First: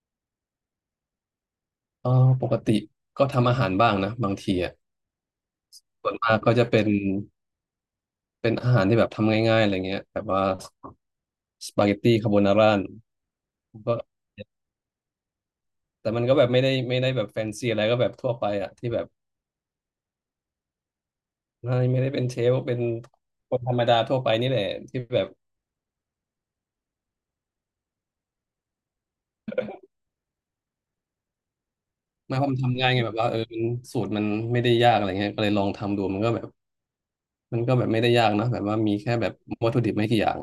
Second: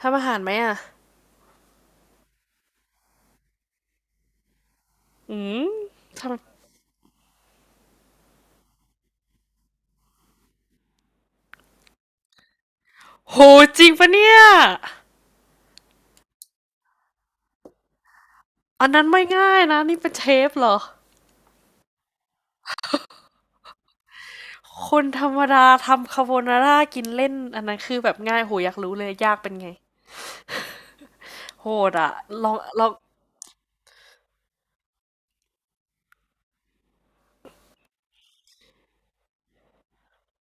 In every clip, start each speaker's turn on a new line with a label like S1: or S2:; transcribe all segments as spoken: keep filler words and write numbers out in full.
S1: ทำอาหารไหมอ่ะ
S2: เออปกติก็ทำอาหารบ้างนะบางทีอ่ะ
S1: อืม
S2: ส่วน
S1: ทำ
S2: มากก็จะเป็นเป็นอาหารที่แบบทำง่ายๆอะไรเงี้ยแบบว่าสปาเกตตี้คาโบนาร่า
S1: โหจริง
S2: ก็
S1: ปะเนี่ย
S2: แต่มันก็แบบไม่ได้ไม่ได้แบบแฟนซีอะไรก็แบบทั่วไปอ่ะ
S1: อั
S2: ที่
S1: น
S2: แบ
S1: นั้น
S2: บ
S1: ไม่ง่ายนะนี่เป็นเชฟเหรอ
S2: ไม่ไม่ได้เป็นเชฟเป็นคนธรรมดาทั่วไปนี่แหละ
S1: ค
S2: ที่
S1: น
S2: แบ
S1: ธร
S2: บ
S1: รมดาทำคาโบนาร่ากินเล่นอันนั้นคือแบบง่ายโหอยากรู้เลยยากเป็นไง โหดอะ
S2: ไม่เพ
S1: ล
S2: ราะ
S1: อง
S2: มันทำ
S1: ลอ
S2: ง่าย
S1: ง
S2: ไงแบบว่าเออมันสูตรมันไม่ได้ยากอะไรเงี้ยก็เลยลองทำดูมันก็แบบมันก็แบบไม่ได้ยากนะแบบว่ามีแค่แบบวัตถุดิบไม่กี่อย่าง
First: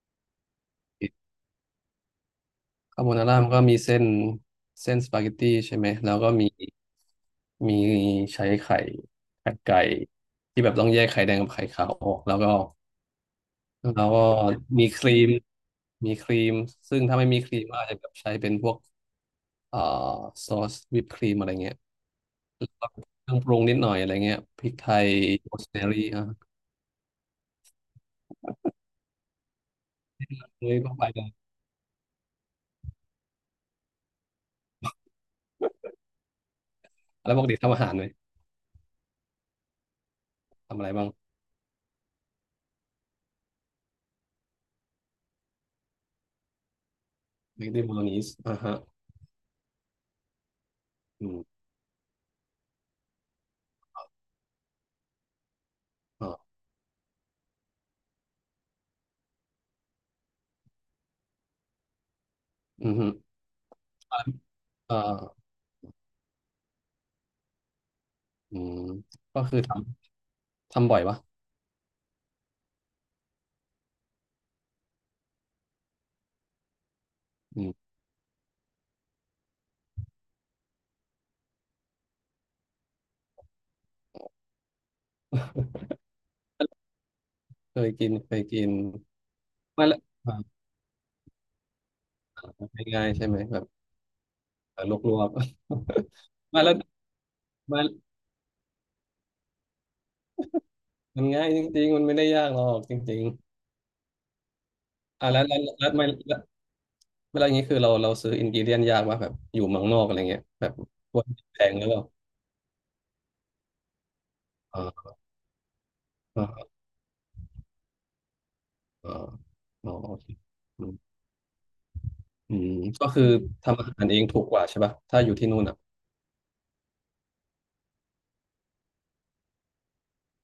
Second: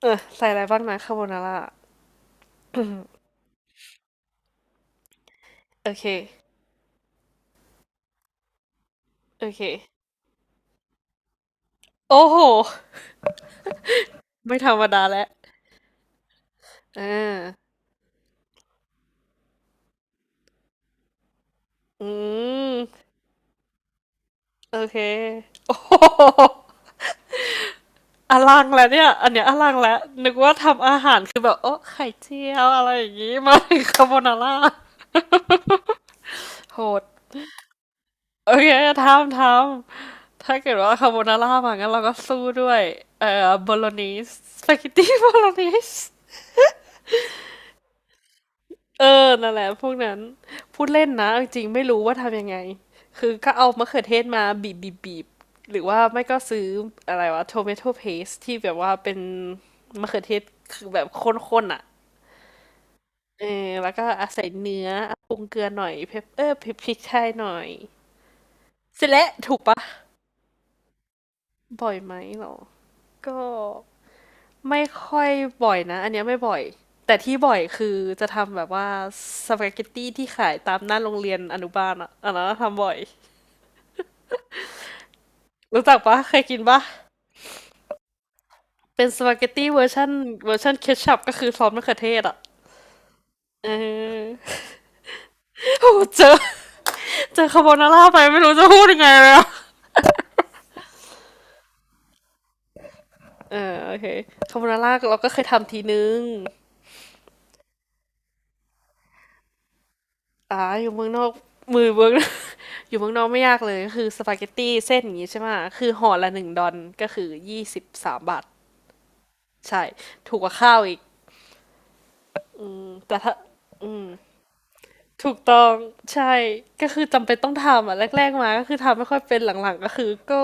S1: เออใส่อะไรบ้างนะคาโบนาร่า
S2: คาโบนาร่ามันก็มีเส้นเส้นสปาเกตตี้ใช่ไหม
S1: โอเค
S2: แล้วก็มีมีใช้ไข่
S1: โอ
S2: ไข่
S1: เค
S2: ไก่ที่แบบต้องแยกไข่แดงกับไข่ขาวออก
S1: โอ้
S2: แล้
S1: โห
S2: วก็แล้วก็
S1: ไม่ธรรม
S2: มีค
S1: ดา
S2: รี
S1: แล้ว
S2: มมีครีมซึ่
S1: เอ
S2: ง
S1: อ
S2: ถ้าไม่มีครีมก็อาจจะแบบใช้เป็นพวกเอ่อซอสวิปครีมอะไรเงี้ย
S1: อื
S2: แล้ว
S1: ม
S2: ก็เครื่องปรุงนิดหน่อยอะไรเงี้ยพริก
S1: โอ
S2: ไท
S1: เค
S2: ยโรส
S1: โอ้
S2: แม
S1: โห
S2: รี่อ่ะ
S1: อลังแล้วเนี่ยอันเนี้ยอลังแล้วนึกว่า
S2: เฮ้ย
S1: ทำ
S2: ต้อง
S1: อา
S2: ไป
S1: หา
S2: เล
S1: รคือ
S2: ย
S1: แบบโอ้ไข่เจียวอะไรอย่างงี้มาคาโบนาร่าโห
S2: แล้
S1: ด
S2: วปกติทำอาหารไหม
S1: โอเคทำทำถ้าเกิด
S2: ทำอะไร
S1: ว่า
S2: บ้า
S1: คา
S2: ง
S1: โบนาร่ามางั้นเราก็สู้ด้วยเอ่อโบโลนีสสปา เกตตี้โบโลนีส
S2: สปาเกตตี้โบโลนีสอ่าฮะ
S1: เออนั่นแหละพวกนั้นพูดเล่น
S2: อื
S1: นะจ
S2: ม
S1: ริงๆไม่รู้ว่าทำยังไงคือก็เอามะเขือเทศมาบีบบีบบีบหรือว่าไม่
S2: อ๋อ
S1: ก็ซื้ออะไรวะ t o เ a t o p a s t ที่แบบว่าเป็นมะเขือเทศคือแบบข้นๆอ่ะ
S2: อืมฮึ
S1: เออแล้วก็อะใส่เนื้อ
S2: เอ่อ
S1: อะปรุงเกลือหน่อย pep เออพริกพริกไทยหน่อย
S2: อืม
S1: เสร็จแล้ว
S2: ก็
S1: ถู
S2: คือ
S1: กเป
S2: ท
S1: ล่า
S2: ำทำบ่อยปะ
S1: บ่อยไหมเหรอ ก็ไม่ค่อยบ่อยนะอันเนี้ยไม่บ่อยแต่ที่บ่อย
S2: อืม
S1: คือจะทำแบบว่าสปาเกตตีที่ขายตามหน้าโรงเรียนอนุบาลอะอันนั้นน่ะทำบ่อยรู้จักเปล่าเคยกินเปล่า
S2: เคยกินเคยกิน
S1: เป็นสปาเกตตีเวอ
S2: มา
S1: ร์
S2: แล้ว
S1: ชัน
S2: อ่า
S1: เวอร์ชัน Ketchup ก็คือซอสมะเขือเทศอะ
S2: ง่ายๆใช่ไหมแบบ
S1: เออ
S2: เออลวก
S1: โอ้โฮเจอ
S2: ๆ มาแล้ว
S1: เจอคาร์โบ
S2: มา
S1: นาราไปไม่รู้จะพูดยังไงเลยอะ
S2: มันง่ายจริงๆมันไม่ได้ยากหรอกจริง
S1: เออโอเคคาร์โบนารา
S2: ๆ
S1: เรา
S2: อ่ะ
S1: ก็เค
S2: แล้ว
S1: ย
S2: แล้ว
S1: ทำที
S2: แล้ว
S1: ห
S2: ไม่
S1: นึ่ง
S2: แล้วเวลาอย่างนี้คือเราเราซื้ออินกิเดียนยากว่าแบบอยู่เมืองนอกอะไรเงี้ย
S1: อ่า
S2: แบบ
S1: อยู่เมือง
S2: ค
S1: น
S2: ว
S1: อ
S2: ร
S1: ก
S2: แพงห
S1: มื
S2: รื
S1: อ
S2: อเปล่า
S1: เมือง อยู่เมืองนอกไม่ยากเลยก็คือสปาเกตตี้
S2: อ่
S1: เส้นอ
S2: า
S1: ย่างนี้ใช่ไหมคือห่อละห
S2: อ่
S1: นึ่งดอ
S2: า
S1: นก็คือยี่สิบสามบาท
S2: อ่า
S1: ใช่
S2: อ๋อโอเค
S1: ถูกกว่าข้าว
S2: อื
S1: อี
S2: ม
S1: ก
S2: อืมก็
S1: แต่
S2: คือ
S1: ถ้า
S2: ทำอา
S1: อื
S2: หา
S1: ม
S2: รเองถูกกว่าใช่ปะถ้าอ
S1: ถู
S2: ยู่
S1: ก
S2: ที่
S1: ต้
S2: นู่น
S1: อง
S2: อ่ะ
S1: ใช่ก็คือจำเป็นต้องทำอ่ะแรกๆมาก็คือทำไม่ค่อยเป็นหลังๆก็คือก็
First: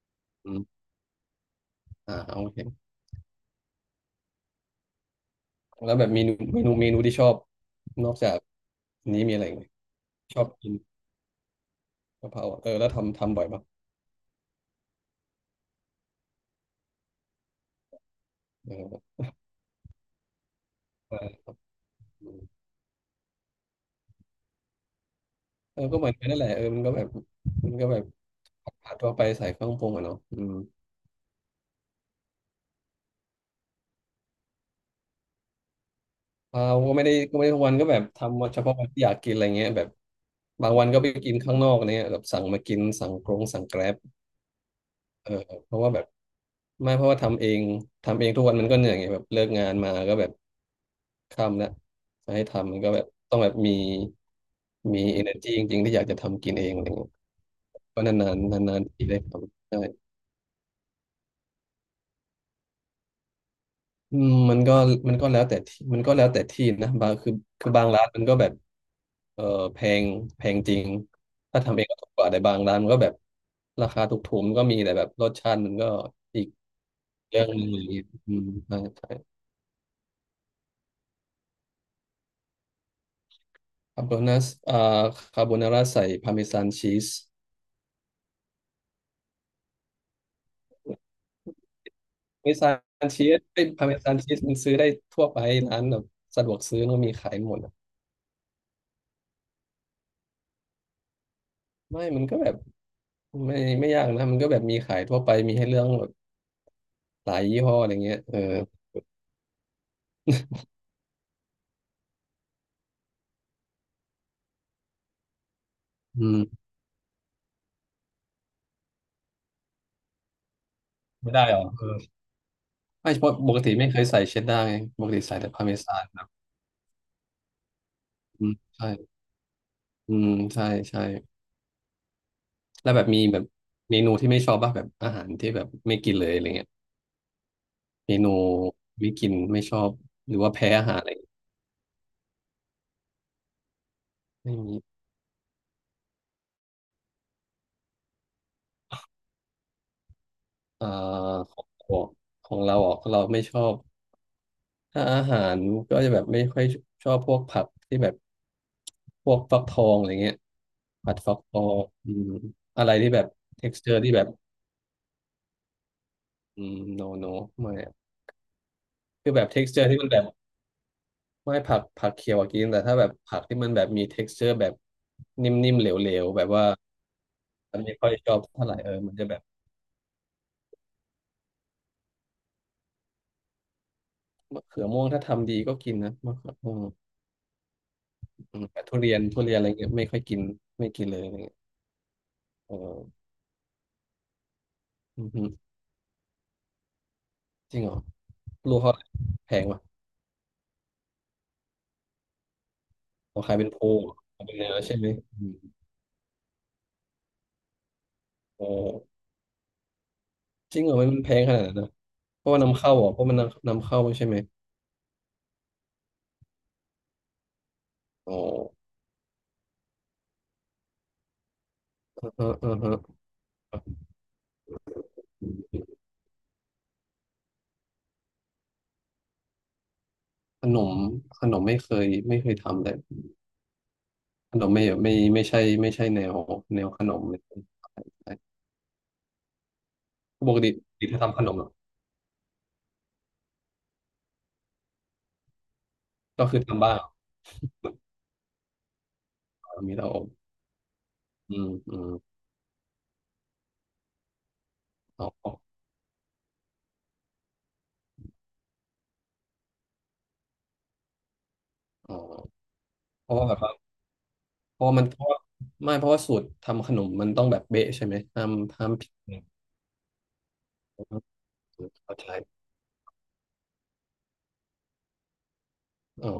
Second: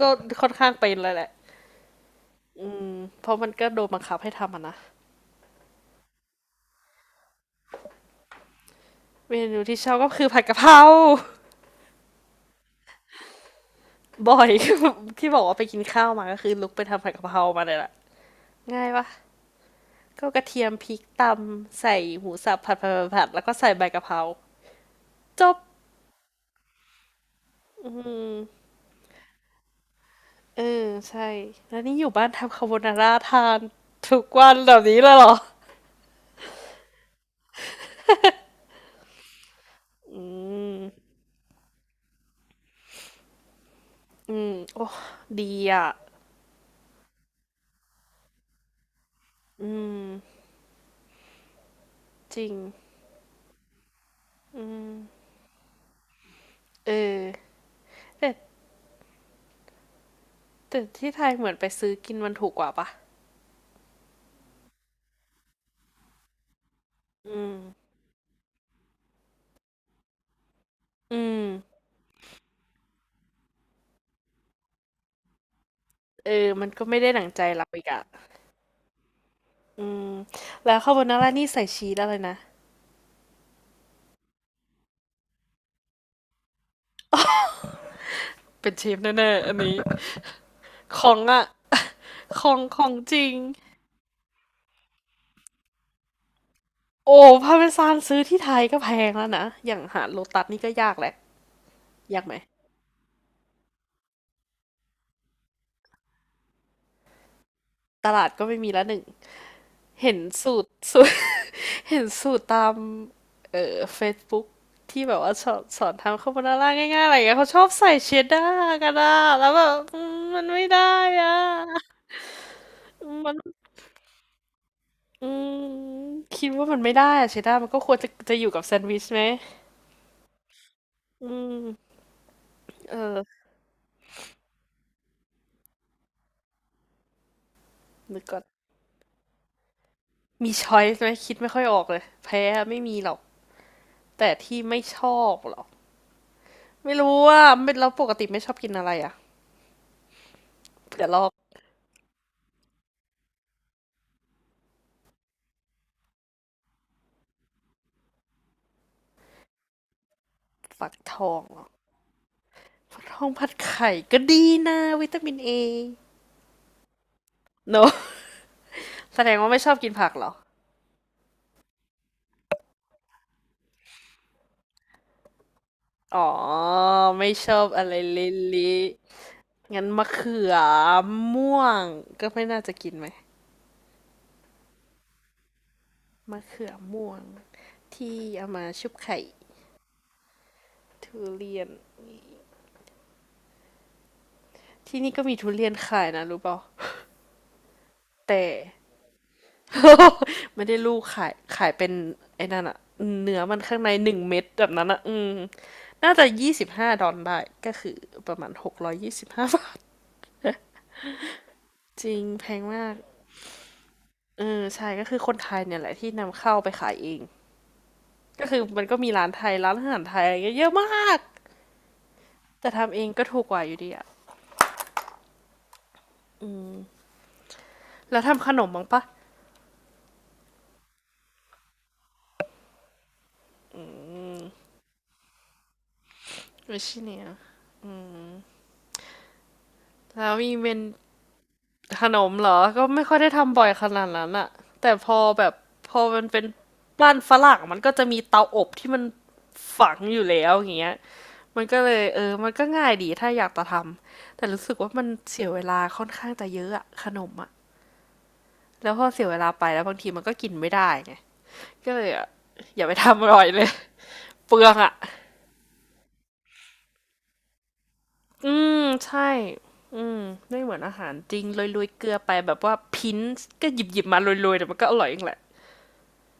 S1: ก็ค่อ
S2: อื
S1: นข้าง
S2: ม
S1: เป็นเลยแหละ
S2: อ่าโอเค
S1: เพราะมันก็โดนบังคับให้ทำอ่ะนะ
S2: แล้วแบบเมนูเมนูเมนูที่ชอบนอกจากนี้มี
S1: เม
S2: อะไรอีก
S1: นู
S2: ไหม
S1: ที่ชอบก็คือ
S2: ช
S1: ผั
S2: อ
S1: ด
S2: บ
S1: กะเพ
S2: กิน
S1: รา
S2: กะเพราอะเออแล้วทำทำบ่อยปะ
S1: บ่อย ที่บอกว่าไปกินข้าวมาก็คือลุกไปทำผัดกะเพรามาเลยแหละ
S2: เ
S1: ง่ายปะ
S2: ออ
S1: ก็กระเทียมพริกต
S2: เออ
S1: ำใส่หมูสับผัดผัดผัดผัดแล้วก็ใส่ใบกะเพราจบ
S2: เออก็เหมือนกันนั่นแหละเออมันก็แบบมันก็แบบผัดทั่วไปใส่เครื่องปรุงอะเนาะอืม
S1: เออใช่แล้วนี่อยู่บ้านทำคาโบนาร่าทานทุกวันแบบนี้เลยเหรอ
S2: เราก็ไม่ได้ก็ไม่ได้ทุกวันก็แบบทำเฉพาะวันที่อยากกินอะไรเงี้ยแบบบางวันก็ไปกินข้างนอกอะไรเงี้ยแบบสั่งมากินสั่งกรงสั่งแกร็บ
S1: อืมโอ้
S2: เออ
S1: ดี
S2: เพราะ
S1: อ่ะ
S2: ว่าแบบไม่เพราะว่าทำเองทำเองทุกวันมันก็เหนื่อยไงแบบเลิก
S1: อื
S2: งานมา
S1: ม
S2: ก็แบบค่ำแล้วจะ
S1: จ
S2: ให้
S1: ริง
S2: ทำมันก็แบบต้องแบบมีมี energy จริงๆ ที่อยากจะทำกินเองอะไร
S1: เอ
S2: เงี้ย
S1: อ
S2: ก็นา
S1: แต่
S2: นๆนานๆทีได้ทำใช่
S1: แต่ที่ไทยเหมือนไปซื้อกินมันถูกกว่าปะ
S2: อืมมันก็มันก็แล้วแต่ที่มันก็แล้วแต่ที่นะบางคือ
S1: อื
S2: คือ
S1: ม
S2: บางร้านมันก็แบบเออแพงแพงจริง
S1: อืม
S2: ถ้าทำเองก็ถูกกว่าแต่บางร้านมันก็แบบราคาถูกๆมันก็มีแต่แบบรสชาติมันก็
S1: เออ
S2: อีก
S1: มันก็ไม่ได้หนังใจ
S2: เรื่องห
S1: เรา
S2: นึงอ
S1: อี
S2: ย่า
S1: ก
S2: ง
S1: อ่ะ
S2: เงี้ยอืมใช่ใช่
S1: อืมแล้วคาโบนาร่านี่ใส่ชีสอะไรนะ
S2: คาโบนาอ่าคาโบนาร่าใส่พาร์เมซานชีส
S1: เป็นชีสแน่ๆอันนี้ของอ่ะ ข
S2: พาร์เม
S1: อง
S2: ซา
S1: ของ
S2: น
S1: จ
S2: ชี
S1: ริง
S2: สไอ้พาร์เมซานชีสมันซื้อได้ทั่วไปร้านแบบสะดวกซื้อมันก็มี
S1: โอ้
S2: ขายหม
S1: พา
S2: ด
S1: เม
S2: อะ
S1: ซานซื้อที่ไทยก็แพงแล้วนะ อย่างหาโลตัสนี่ก็ยากแหละ
S2: ไม่
S1: ยา
S2: มั
S1: ก
S2: น
S1: ไหม
S2: ก็แบบไม่ไม่ยากนะมันก็แบบมีขายทั่วไปมีให้เลือกแบบหลายยี่ห้ออะไร
S1: ต
S2: เงี้ย
S1: ลาด
S2: เออ
S1: ก็ไม่มีละหนึ่ง เห็นสูตร สูตร เห็นสูตรตามเอ่อ Facebook ที่แบบว่าสอนสอนทำ
S2: อื
S1: คาโบนา
S2: ม
S1: ร่าง่ายๆอะไรอย่างเงี้ยเขาชอบใส่เชดดาร์กันอะแล้วแบบอืมมันไม่ได้อ
S2: ไม่ได้หรอเอ
S1: ะ
S2: อไม่เพ
S1: มั
S2: ราะ
S1: น
S2: ปกติไม่เคยใส่เชดดาร์ไงปกติ
S1: อื
S2: ใส่แต่พา
S1: ม
S2: ร์เมซานครับ
S1: คิดว่ามันไม่ได้อะเชดดาร์มันก็ควรจะจะอ
S2: อื
S1: ยู่
S2: ม
S1: กับแซน
S2: ใช่
S1: ด์วิชไหม
S2: อืมใช่ใช่
S1: อืม
S2: แล้ว
S1: เอ
S2: แบบ
S1: อ
S2: มีแบบเมนูที่ไม่ชอบบ้างแบบอาหารที่แบบไม่กินเลยอะไรเงี้ยเม
S1: นึก
S2: นู
S1: ก่อน
S2: ไม่กินไม่ชอบหรือ
S1: มี
S2: ว่าแพ้
S1: ช้อ
S2: อา
S1: ย
S2: หาร
S1: ส์ไห
S2: อะ
S1: ม
S2: ไร
S1: คิดไม่ค่อยออกเลยแพ้อะไม่มีหรอก แต่
S2: ไม่
S1: ที่
S2: มี
S1: ไม่ชอบหรอไม่รู้ว่าเป็นเราปกติไม่ชอบกินอะไรอะ่ะ
S2: อ่า
S1: เผื่อลอก
S2: ของของของเราออกเราไม่ชอบถ้าอาหารก็จะแบบไม่ค่อยชอบพวกผักที่แบบพวกฟักทองอะไรเงี้ย
S1: ฝัก
S2: ผั
S1: ท
S2: ด
S1: อ
S2: ฟัก
S1: ง
S2: ท
S1: หร
S2: อ
S1: อ
S2: งอืมอะไร
S1: ฝัก
S2: ที่
S1: ท
S2: แบ
S1: อ
S2: บ
S1: งผัด
S2: texture ทกซ์เจ
S1: ไข่
S2: อร์ที่
S1: ก็
S2: แบบ
S1: ดีนะวิตามินเอ
S2: อืม no no ไม่
S1: โนแสด
S2: คือ
S1: ง
S2: แบบ
S1: ว่าไม่ชอบกิ
S2: texture
S1: น
S2: ที่มั
S1: ผั
S2: น
S1: ก
S2: แบ
S1: หร
S2: บ
S1: อ
S2: ไม่ผักผักเขียวอะกินแต่ถ้าแบบผักที่มันแบบมี texture แบบนิ่มๆเหลว
S1: อ๋อ
S2: ๆ แบบว่า
S1: ไม่ชอบ
S2: มัน
S1: อะไร
S2: ไม่ค่อย
S1: เ
S2: ชอบเท่าไหร่
S1: ละ
S2: เออมันจะแบบ
S1: ๆงั้นมะเขือม่วงก็ไม่น่าจะกินไหม
S2: มะเขือม่วงถ้าทำดีก็กินนะมะ
S1: มะ
S2: เขือ
S1: เขือ
S2: ม่วง
S1: ม่วงที่เอา
S2: อื
S1: มา
S2: มแต่
S1: ชุบ
S2: ทุเรีย
S1: ไข่
S2: นทุเรียนอะไรเงี้ยไม่ค่อยกินไม่กินเล
S1: ทุ
S2: ยอะไรเงี้
S1: เรี
S2: ย
S1: ยน
S2: เออ
S1: ที่นี่ก็
S2: อือ
S1: มี
S2: ฮึ
S1: ทุเรียนขายนะรู้เปล่า
S2: จริงเหรอ
S1: แต่
S2: ลูกเขาแพงป่ะ
S1: ไม่ได้ลูกขายขายเป็นไอ้นั่นอะเนื้อ
S2: เขาขา
S1: มั
S2: ย
S1: น
S2: เป็น
S1: ข้า
S2: โพ
S1: งในหนึ่งเม็
S2: ขา
S1: ด
S2: ยเป็น
S1: แบ
S2: เนื้
S1: บ
S2: อ
S1: นั้น
S2: ใช่
S1: อะ
S2: ไหม
S1: อืม
S2: อืม
S1: น่าจะยี่สิบห้าดอลลาร์ได้ก็คือประมาณห
S2: โอ้
S1: กร้อยยี่สิบห้าบาท
S2: จริงเหรอมันแพงขนาดนั้นนะ
S1: จริง
S2: เพ
S1: แพ
S2: ราะว่า
S1: ง
S2: นำ
S1: มา
S2: เข้า
S1: ก
S2: เหรอเพราะมันนำนำเข้าใช่ไหม
S1: เออใช่ก็คือคนไทยเนี่ยแหละที่นำเข้าไปขายเอง
S2: อ๋อ
S1: ก็คือมันก็มีร้านไทยร้านอาหารไทยอะไรเงี้ยเยอะมาก
S2: อือฮะ
S1: แต่
S2: อือฮะ
S1: ทำเองก็ถูกกว่าอยู่ดีอะแล้วทำขนมบ้างปะ
S2: ขนมขนมไม่เคยไม่เคยทำเลยขนมไม่ไม่ไม่ใช่ไม่ใช่แนว
S1: ไม่
S2: แนว
S1: ใช่
S2: ขน
S1: เนี่
S2: ม
S1: ย
S2: เลยใช่
S1: แล้วมี
S2: ปก
S1: เม
S2: ติ
S1: น
S2: ปกติถ้าทำขนมเหรอะ
S1: ขนมเหรอก็ไม่ค่อยได้ทำบ่อยขนาดนั้นอะแต่พอแบบพอมันเป็น
S2: ก็คือทำบ้าง
S1: บ้านฝรั่งมันก็จะมีเตาอบที่มันฝั
S2: มี
S1: ง
S2: เตา
S1: อ
S2: อ
S1: ยู่
S2: บ
S1: แล้วอย่างเงี้ย
S2: อื
S1: มัน
S2: ม
S1: ก็เล
S2: อื
S1: ย
S2: ม
S1: เออมันก็ง่ายดีถ้าอยากจะทำแต่รู้สึกว่ามัน
S2: อ๋
S1: เสี
S2: ออ
S1: ยเวลาค่อนข้างจะเยอะอะขนมอะแล้วพอเสียเวลาไปแล้วบางทีมันก็กินไม่ได้ไงก็เลย
S2: ๋อ
S1: อะอย่าไปทำอ
S2: เพราะ
S1: ร่อย
S2: ว่าแบ
S1: เล
S2: บ
S1: ย
S2: ว่า
S1: เปลือง
S2: เพราะ
S1: อะ
S2: ว่ามันเพราะว่าไม่เพราะว่าสูตรทำขนมมันต้องแบบเบ๊ะใช่ไหมห้าม
S1: อืม
S2: ห้ามผิด
S1: ใช่อืมไม่เหมือนอาหารจริงโรยๆเกลื
S2: เข้า
S1: อ
S2: ใจ
S1: ไปแบบว่าพิ้นก็หยิบๆมาโรยๆแต่มันก็อร่อยเองแหละ
S2: อ๋อ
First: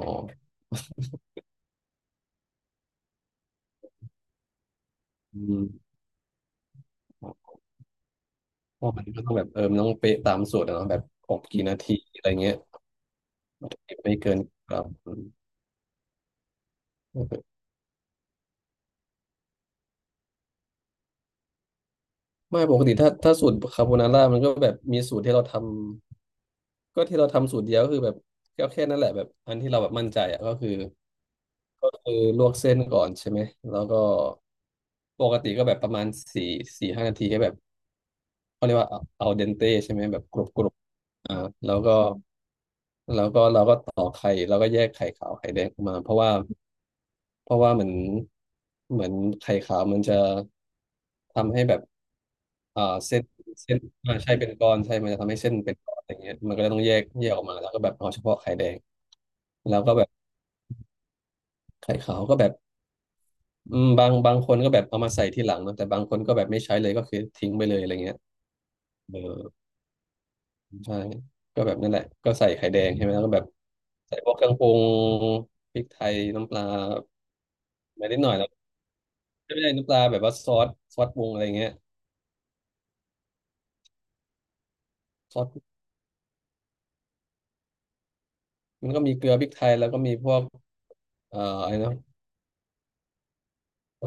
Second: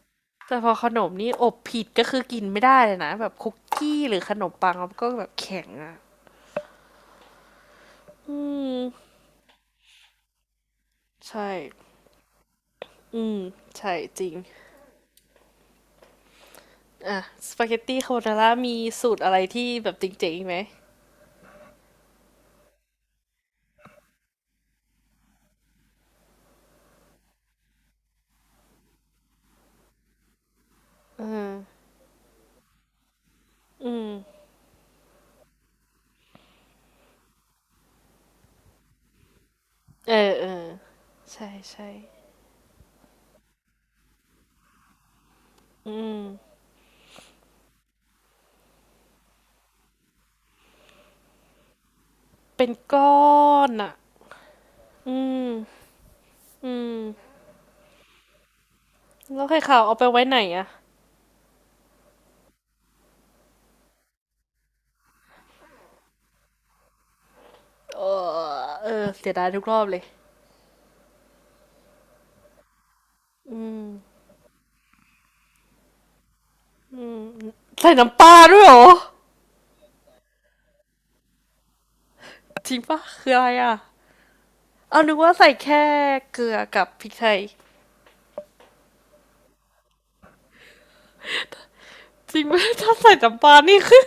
S1: แต่พอขนมนี่อบผิดก็คือกินไม่ได้เลยนะแบบคุกกี้หรือขนมปังมันก็แบบ
S2: อื
S1: แข็
S2: ม
S1: งอ่ะ
S2: เพ
S1: อืม
S2: ราะมันก็ต้องแบบเออมันต้องเป๊ะตามสูตรอะเนาะแบบอบ
S1: ใช่
S2: กี่นาทีอะไรเงี้ย
S1: อืมใช่
S2: ไม่
S1: จริ
S2: เกิ
S1: ง
S2: นครับ
S1: อ่ะสปาเกตตี้คาโบนาร่ามีสูตรอะไรที่แบบจริงๆไหม
S2: ไม่ปกติถ้าถ้าสูตรคาโบนาร่ามันก็แบบมีสูตรที่เราทำก็ที่เราทำสูตรเดียวก็คือแบบก็แค่นั้นแหละแบบอันที่เราแบบมั่นใจอ่ะก็คือก็คือลวกเส้นก่อนใช่ไหมแล้ว
S1: อื
S2: ก็
S1: ม
S2: ปกติก็แบบประมาณสี่สี่ห้านาทีก็แบบเขาเรียกว่าเอาเดนเตใช่ไหม
S1: เอ
S2: แบบ
S1: อ
S2: กรุ
S1: เอ
S2: บก
S1: อ
S2: รุบอ่า
S1: ใช่
S2: แล้ว
S1: ใช่
S2: ก็แล้วก็เราก็ต่อกไข่แล้วก็แยกไข่ขาวไข่แดงออก
S1: อื
S2: มาเพราะว่า
S1: ม
S2: เพราะว่าเหมือนเหมือนไข่ขาวมันจะทำให้แบบ
S1: เป็น
S2: เอ่อ
S1: ก้อ
S2: เส้น
S1: น
S2: เส้น
S1: อ่ะ
S2: อ่าใช่เป็นก้อนใช่มั
S1: อื
S2: นจะทำให้เส้นเป็น
S1: ม
S2: ก้อนอย่างเงี้ยมันก็เลย
S1: อื
S2: ต้องแยก
S1: ม
S2: แยกออกมาแล้วก็แบบเอาเฉพาะไข่แดง
S1: แล้วไข่
S2: แล้
S1: ขา
S2: ว
S1: ว
S2: ก็
S1: เอา
S2: แบ
S1: ไป
S2: บ
S1: ไว้ไหนอ่ะ
S2: ไข่ขาวก็แบบอืมบางบางคนก็แบบเอามาใส่ที่หลังเนอะแต่บางคนก็แบบไม่ใช้เลยก็คือทิ้งไปเลยอะไรเงี้ย
S1: เออ
S2: เออ
S1: เสียดายทุกรอบเลย
S2: ใช่ก็แบบนั่นแหละก็ใส่ไข่แดงใช่ไหมแล้วก็แบบใส่พวกเครื่องปรุงพริกไทยน้ำปลา
S1: ใส่
S2: ไม่นิ
S1: น้ำ
S2: ด
S1: ป
S2: หน่อ
S1: ลา
S2: ยแล้ว
S1: ด้วยเหรอ
S2: ไม่ได้น้ำปลาแบบว่าซอสซอสปรุงอะไรเงี้ย
S1: จริงปะคืออะไรอ่ะเอานึกว่า
S2: ซอ
S1: ใส่
S2: ส
S1: แค่เกลือกับพริกไทย
S2: มันก็มีเกลือพริกไทยแล้วก็มีพวกเอ่ออะไรนะ
S1: จริงไหมถ้าใส่น้ำปลานี่คือ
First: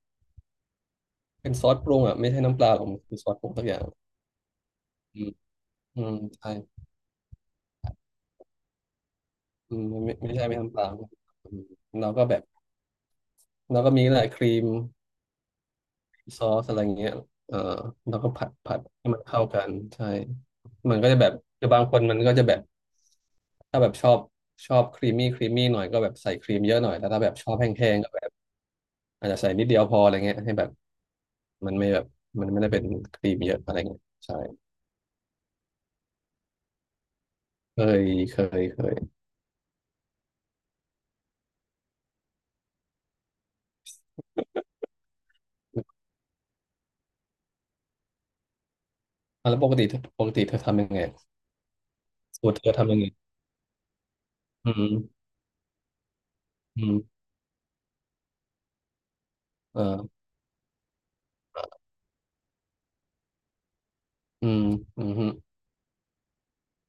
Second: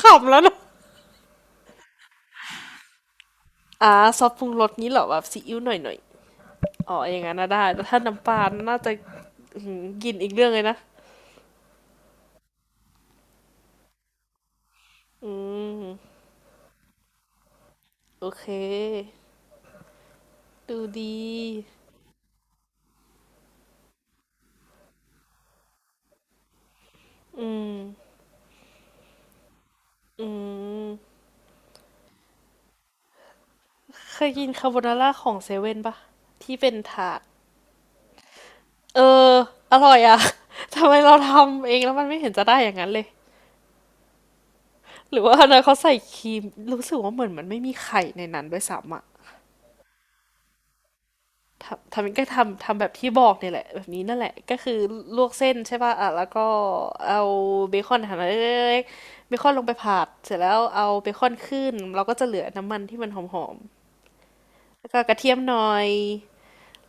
S1: ขำแล้วนะ
S2: เป็นซอสปรุงอ่ะไม่ใช่น้ำปลาหรอกมันคือซอสปรุงสักอย่าง
S1: อ่าซอสปรุงรสนี้เหรอแบ
S2: อื
S1: บ
S2: ม
S1: ซีอิ๊วหน่อยหน่อย
S2: อืมใช่
S1: ๆอ๋ออย่างนั้นนะได้แต่ถ้าน้ำปลาน่าจะ
S2: อืม
S1: กิ
S2: ไม่
S1: นอี
S2: ไม่
S1: ก
S2: ใช่
S1: เรื่อง
S2: ไม่
S1: เลย
S2: น้ำ
S1: นะ
S2: ปลาอืมเราก็แบบเราก็มีแหละครีม
S1: อืม
S2: ซอสอะไรอย่างเงี้ยเออเรา
S1: โอ
S2: ก็
S1: เค
S2: ผัดผัดให้มันเข้ากันใช่
S1: ดู
S2: มันก็
S1: ดี
S2: จะแบบคือบางคนมันก็จะแบบถ้าแบบชอบชอบครีมมี่ครีมมี่หน่อยก็แบบใส่ครีมเยอะหน่อยแต่ถ้าแบบช
S1: อื
S2: อบแห้งๆก็
S1: ม
S2: แบบอาจจะใส่นิดเดียวพออะไร
S1: อื
S2: เงี้ยให้แบบ
S1: ม
S2: มันไม่แบบมันไม่ได้เป็นครีมเยอะอะไรเงี้ย
S1: เคย
S2: ใช่
S1: กินคาโบนาร่าของเซเว่นปะที่เป็นถาด
S2: เคยเคยเค
S1: เอ
S2: ย
S1: ออร่อยอะ ทำไมเราทำเองแล้วมันไม่เห็นจะได้อย่างนั้นเลยหรือว่าอันนั้นเขาใส่ครีมรู้สึกว่าเหมือนมันไม่มีไข่ในนั้นด้วยซ้ำอะ
S2: อ่ะแล้วปกติปกติเธอทำยังไง
S1: ทำทำก็
S2: สูตร
S1: ทำ
S2: เธอ
S1: ทำแบบ
S2: ทำยังไง
S1: ที่บอกเนี่ยแหละแบบนี้นั่นแหละก็
S2: อื
S1: คือล
S2: ม
S1: วกเส้นใช่ป่ะอ่ะแล้วก็
S2: อื
S1: เอา
S2: ม
S1: เบคอนหั่นเล็กๆเบคอนลงไป
S2: เอ
S1: ผัด
S2: อ
S1: เสร็จแล้วเอาเบคอนขึ้นเราก็จะเหลือน้ำมันที่มันหอม
S2: อืม
S1: ๆแล้วก็
S2: อื
S1: ก
S2: ม
S1: ระ
S2: ฮึ
S1: เทียมหน่อย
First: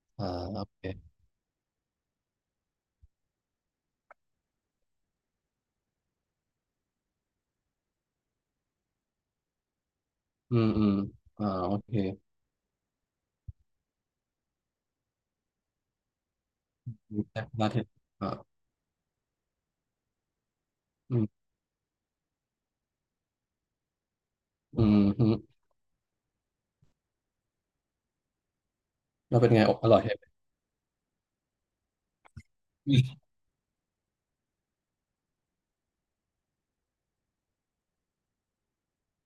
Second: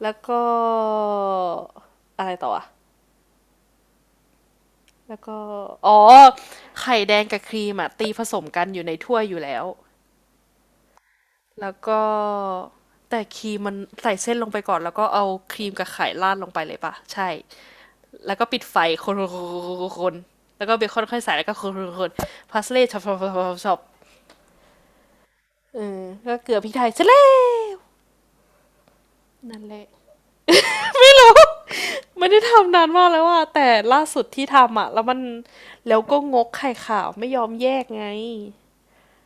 S1: แล้ว
S2: อ่า
S1: ก็
S2: โอเค
S1: อะไรต่ออ่ะแล้วก็อ๋อไข่แดงกับครีมอ่ะตีผสมกันอยู่ในถ้วยอยู่แล้ว
S2: อืมอืมอ่า
S1: แล้
S2: โอ
S1: ว
S2: เค
S1: ก็แต่ครีมมันใส่เส้นลงไปก่อนแล้วก็เอาครีมกับไข่ราดลงไปเลยป่ะใช่
S2: แซ่บมาเทศอ่า
S1: แล้วก็ปิดไฟคนคนแล้วก็เบคอน
S2: อื
S1: ค่อยใส่
S2: ม
S1: แล้วก็คนคนพาสเล่ช็อปชอชอชอ
S2: อืมฮึ
S1: เออก็เกลือพริกไทยเสร็แล้ว
S2: แล้วเป็น
S1: นั่
S2: ไง
S1: น
S2: อ
S1: แห
S2: บ
S1: ละ
S2: อร่อยไหม
S1: ไม่ได้ทำนานมากแล้วอ่ะแต่ล่าสุดที่ทำอ่ะแล้วมันแล้วก็งกไข่ขาวไม่ยอมแยกไง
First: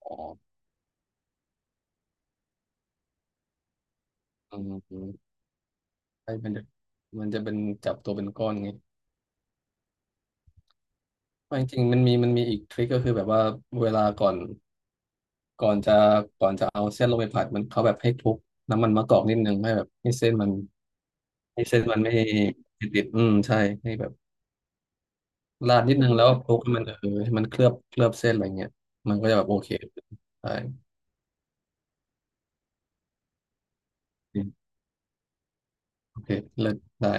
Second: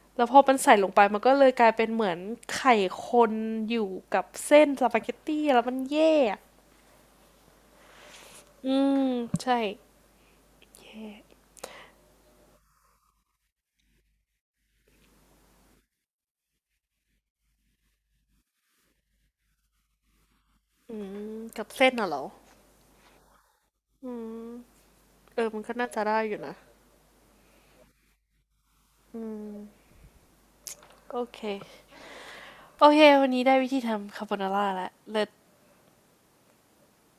S2: อ๋อ
S1: แล้วพอมันใส่ลงไปมันก็เลยกลายเป็นเหมือนไข่คนอยู่กับ
S2: อื
S1: เส้น
S2: ม
S1: ส
S2: อื
S1: ปาเกต
S2: ม
S1: ตี้แล้วมันแย
S2: ใช่
S1: ก
S2: มันจะมันจะเป็นจับตัวเป็นก้อนไง
S1: อืมใช่
S2: ไม่จริงๆมันมีมันมีอีกทริคก็คือแบบว่าเวลาก่อนก่อนจะก่อนจะเอาเส้นลงไปผัดมันเขาแบบให้คลุกน้ำมันมะกอกนิดนึงให้แบบให้เส้นมัน
S1: อืม
S2: ให้
S1: กับ
S2: เส้น
S1: เส้น
S2: มัน
S1: น่ะ
S2: ไม่
S1: เหรอ
S2: ไม่ติดอืมใช่ให้แบบ
S1: เออมันก็
S2: ราด
S1: น่า
S2: นิด
S1: จะ
S2: นึง
S1: ได้
S2: แล้ว
S1: อยู่
S2: คลุ
S1: นะ
S2: กให้มันเออให้มันเคลือบเคลือบเส้นอะไรเงี้ยมันก็จะแบบโอเคใช่
S1: โอเค โอเค วันนี้ได้วิธีทำคาโบนาร่าแล้วเลิศ
S2: โอเคเลิกได้